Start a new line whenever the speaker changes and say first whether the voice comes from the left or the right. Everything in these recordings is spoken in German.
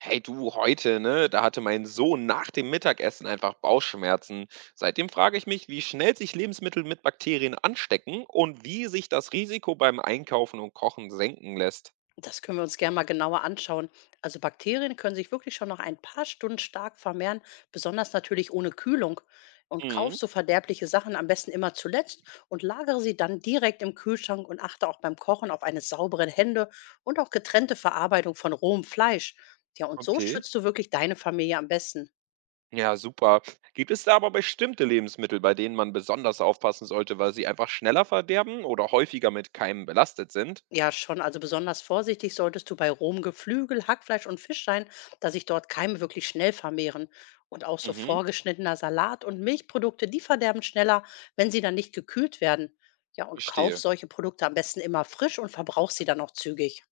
right: Hey du, heute, ne? Da hatte mein Sohn nach dem Mittagessen einfach Bauchschmerzen. Seitdem frage ich mich, wie schnell sich Lebensmittel mit Bakterien anstecken und wie sich das Risiko beim Einkaufen und Kochen senken lässt.
left: Das können wir uns gerne mal genauer anschauen. Also Bakterien können sich wirklich schon nach ein paar Stunden stark vermehren, besonders natürlich ohne Kühlung. Und kauf
right: Mhm,
left: so verderbliche Sachen am besten immer zuletzt und lagere sie dann direkt im Kühlschrank und achte auch beim Kochen auf eine saubere Hände und auch getrennte Verarbeitung von rohem Fleisch. Ja, und so
right: okay.
left: schützt du wirklich deine Familie am besten.
right: Ja, super. Gibt es da aber bestimmte Lebensmittel, bei denen man besonders aufpassen sollte, weil sie einfach schneller verderben oder häufiger mit Keimen belastet sind?
left: Ja, schon. Also besonders vorsichtig solltest du bei rohem Geflügel, Hackfleisch und Fisch sein, da sich dort Keime wirklich schnell vermehren. Und auch so
right: Mhm,
left: vorgeschnittener Salat und Milchprodukte, die verderben schneller, wenn sie dann nicht gekühlt werden. Ja, und kauf
right: verstehe.
left: solche Produkte am besten immer frisch und verbrauch sie dann auch zügig.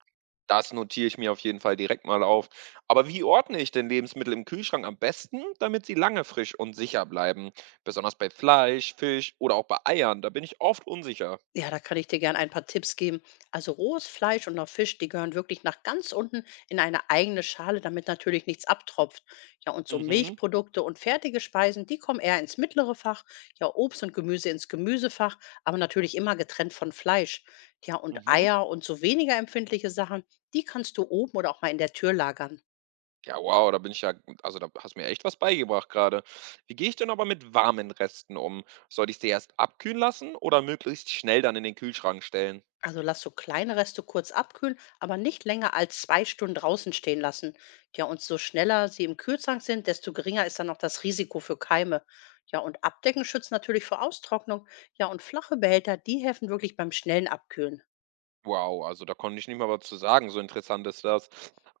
right: Das notiere ich mir auf jeden Fall direkt mal auf. Aber wie ordne ich denn Lebensmittel im Kühlschrank am besten, damit sie lange frisch und sicher bleiben? Besonders bei Fleisch, Fisch oder auch bei Eiern, da bin ich oft unsicher.
left: Ja, da kann ich dir gern ein paar Tipps geben. Also rohes Fleisch und auch Fisch, die gehören wirklich nach ganz unten in eine eigene Schale, damit natürlich nichts abtropft. Ja, und so
right: Mhm,
left: Milchprodukte und fertige Speisen, die kommen eher ins mittlere Fach. Ja, Obst und Gemüse ins Gemüsefach, aber natürlich immer getrennt von Fleisch. Ja, und
right: mhm.
left: Eier und so weniger empfindliche Sachen, die kannst du oben oder auch mal in der Tür lagern.
right: Ja, wow, da bin ich ja, also da hast du mir echt was beigebracht gerade. Wie gehe ich denn aber mit warmen Resten um? Sollte ich sie erst abkühlen lassen oder möglichst schnell dann in den Kühlschrank stellen?
left: Also lass so kleine Reste kurz abkühlen, aber nicht länger als 2 Stunden draußen stehen lassen. Ja, und so schneller sie im Kühlschrank sind, desto geringer ist dann auch das Risiko für Keime. Ja, und Abdecken schützt natürlich vor Austrocknung. Ja, und flache Behälter, die helfen wirklich beim schnellen Abkühlen.
right: Wow, also da konnte ich nicht mal was zu sagen, so interessant ist das.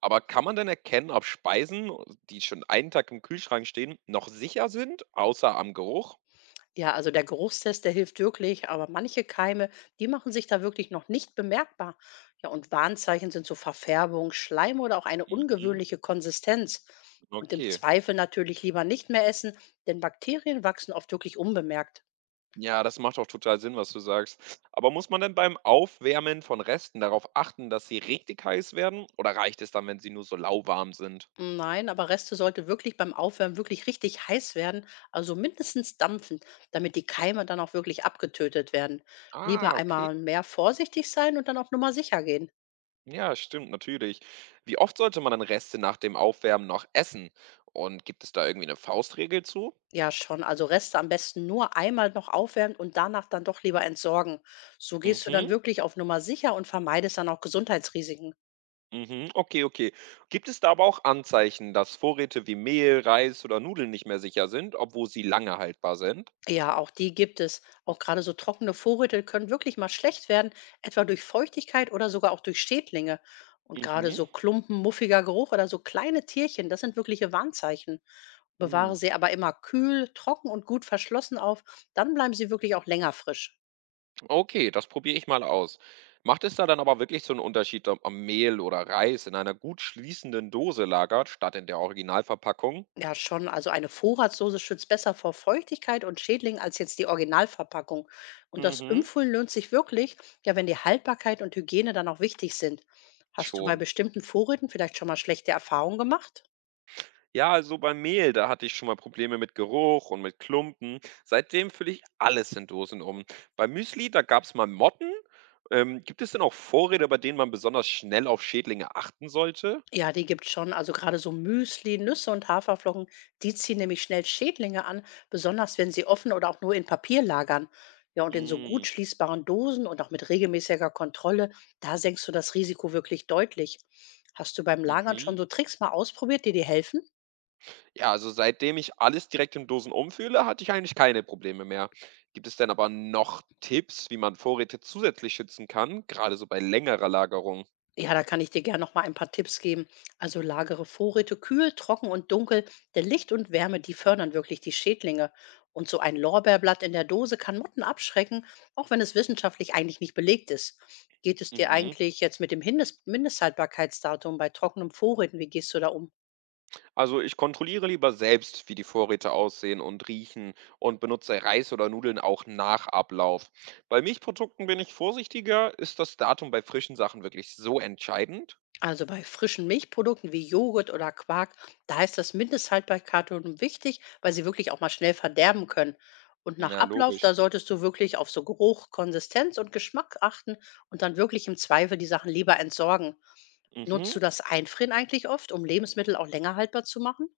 right: Aber kann man denn erkennen, ob Speisen, oh, die schon einen Tag im Kühlschrank stehen, noch sicher sind, außer am Geruch?
left: Ja, also der Geruchstest, der hilft wirklich, aber manche Keime, die machen sich da wirklich noch nicht bemerkbar. Ja, und Warnzeichen sind so Verfärbung, Schleim oder auch eine
right: Mhm.
left: ungewöhnliche Konsistenz. Und im
right: Okay.
left: Zweifel natürlich lieber nicht mehr essen, denn Bakterien wachsen oft wirklich unbemerkt.
right: Ja, das macht auch total Sinn, was du sagst. Aber muss man denn beim Aufwärmen von Resten darauf achten, dass sie richtig heiß werden? Oder reicht es dann, wenn sie nur so lauwarm sind?
left: Nein, aber Reste sollte wirklich beim Aufwärmen wirklich richtig heiß werden, also mindestens dampfend, damit die Keime dann auch wirklich abgetötet werden.
right: Ah,
left: Lieber
right: okay.
left: einmal mehr vorsichtig sein und dann auf Nummer sicher gehen.
right: Ja, stimmt, natürlich. Wie oft sollte man dann Reste nach dem Aufwärmen noch essen? Und gibt es da irgendwie eine Faustregel zu?
left: Ja, schon. Also Reste am besten nur einmal noch aufwärmen und danach dann doch lieber entsorgen. So gehst du dann
right: Mhm.
left: wirklich auf Nummer sicher und vermeidest dann auch Gesundheitsrisiken.
right: Mhm, okay, okay. Gibt es da aber auch Anzeichen, dass Vorräte wie Mehl, Reis oder Nudeln nicht mehr sicher sind, obwohl sie lange haltbar sind?
left: Ja, auch die gibt es. Auch gerade so trockene Vorräte können wirklich mal schlecht werden, etwa durch Feuchtigkeit oder sogar auch durch Schädlinge. Und gerade
right: Mhm.
left: so Klumpen, muffiger Geruch oder so kleine Tierchen, das sind wirkliche Warnzeichen. Bewahre
right: Hm.
left: sie aber immer kühl, trocken und gut verschlossen auf, dann bleiben sie wirklich auch länger frisch.
right: Okay, das probiere ich mal aus. Macht es da dann aber wirklich so einen Unterschied, ob am Mehl oder Reis in einer gut schließenden Dose lagert, statt in der Originalverpackung?
left: Ja, schon. Also eine Vorratsdose schützt besser vor Feuchtigkeit und Schädlingen als jetzt die Originalverpackung. Und das
right: Mhm.
left: Impfen lohnt sich wirklich, ja, wenn die Haltbarkeit und Hygiene dann auch wichtig sind. Hast du bei
right: Schon.
left: bestimmten Vorräten vielleicht schon mal schlechte Erfahrungen gemacht?
right: Ja, also beim Mehl, da hatte ich schon mal Probleme mit Geruch und mit Klumpen. Seitdem fülle ich alles in Dosen um. Bei Müsli, da gab es mal Motten. Gibt es denn auch Vorräte, bei denen man besonders schnell auf Schädlinge achten sollte?
left: Ja, die gibt's schon. Also gerade so Müsli, Nüsse und Haferflocken, die ziehen nämlich schnell Schädlinge an, besonders wenn sie offen oder auch nur in Papier lagern. Ja, und in so
right: Mm,
left: gut schließbaren Dosen und auch mit regelmäßiger Kontrolle, da senkst du das Risiko wirklich deutlich. Hast du beim Lagern schon
right: mhm.
left: so Tricks mal ausprobiert, die dir helfen?
right: Ja, also seitdem ich alles direkt in Dosen umfühle, hatte ich eigentlich keine Probleme mehr. Gibt es denn aber noch Tipps, wie man Vorräte zusätzlich schützen kann, gerade so bei längerer Lagerung?
left: Ja, da kann ich dir gerne noch mal ein paar Tipps geben. Also lagere Vorräte kühl, trocken und dunkel, denn Licht und Wärme, die fördern wirklich die Schädlinge. Und so ein Lorbeerblatt in der Dose kann Motten abschrecken, auch wenn es wissenschaftlich eigentlich nicht belegt ist. Geht es dir
right: Mhm.
left: eigentlich jetzt mit dem Mindesthaltbarkeitsdatum bei trockenem Vorräten? Wie gehst du da um?
right: Also ich kontrolliere lieber selbst, wie die Vorräte aussehen und riechen und benutze Reis oder Nudeln auch nach Ablauf. Bei Milchprodukten bin ich vorsichtiger. Ist das Datum bei frischen Sachen wirklich so entscheidend?
left: Also bei frischen Milchprodukten wie Joghurt oder Quark, da ist das Mindesthaltbarkeitsdatum wichtig, weil sie wirklich auch mal schnell verderben können. Und nach
right: Ja,
left: Ablauf,
right: logisch.
left: da solltest du wirklich auf so Geruch, Konsistenz und Geschmack achten und dann wirklich im Zweifel die Sachen lieber entsorgen. Nutzt
right: Mhm.
left: du das Einfrieren eigentlich oft, um Lebensmittel auch länger haltbar zu machen?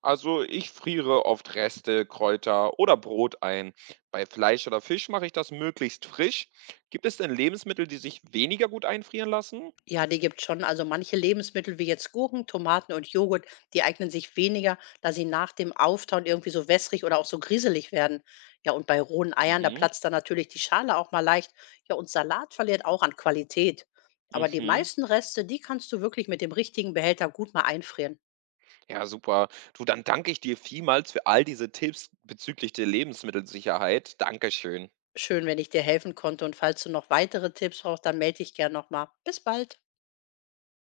right: Also ich friere oft Reste, Kräuter oder Brot ein. Bei Fleisch oder Fisch mache ich das möglichst frisch. Gibt es denn Lebensmittel, die sich weniger gut einfrieren lassen?
left: Ja, die gibt's schon. Also manche Lebensmittel wie jetzt Gurken, Tomaten und Joghurt, die eignen sich weniger, da sie nach dem Auftauen irgendwie so wässrig oder auch so grieselig werden. Ja, und bei rohen Eiern, da
right: Mhm.
left: platzt dann natürlich die Schale auch mal leicht. Ja, und Salat verliert auch an Qualität. Aber die
right: Mhm.
left: meisten Reste, die kannst du wirklich mit dem richtigen Behälter gut mal einfrieren.
right: Ja, super. Du, dann danke ich dir vielmals für all diese Tipps bezüglich der Lebensmittelsicherheit. Dankeschön.
left: Schön, wenn ich dir helfen konnte. Und falls du noch weitere Tipps brauchst, dann melde dich gern nochmal. Bis bald.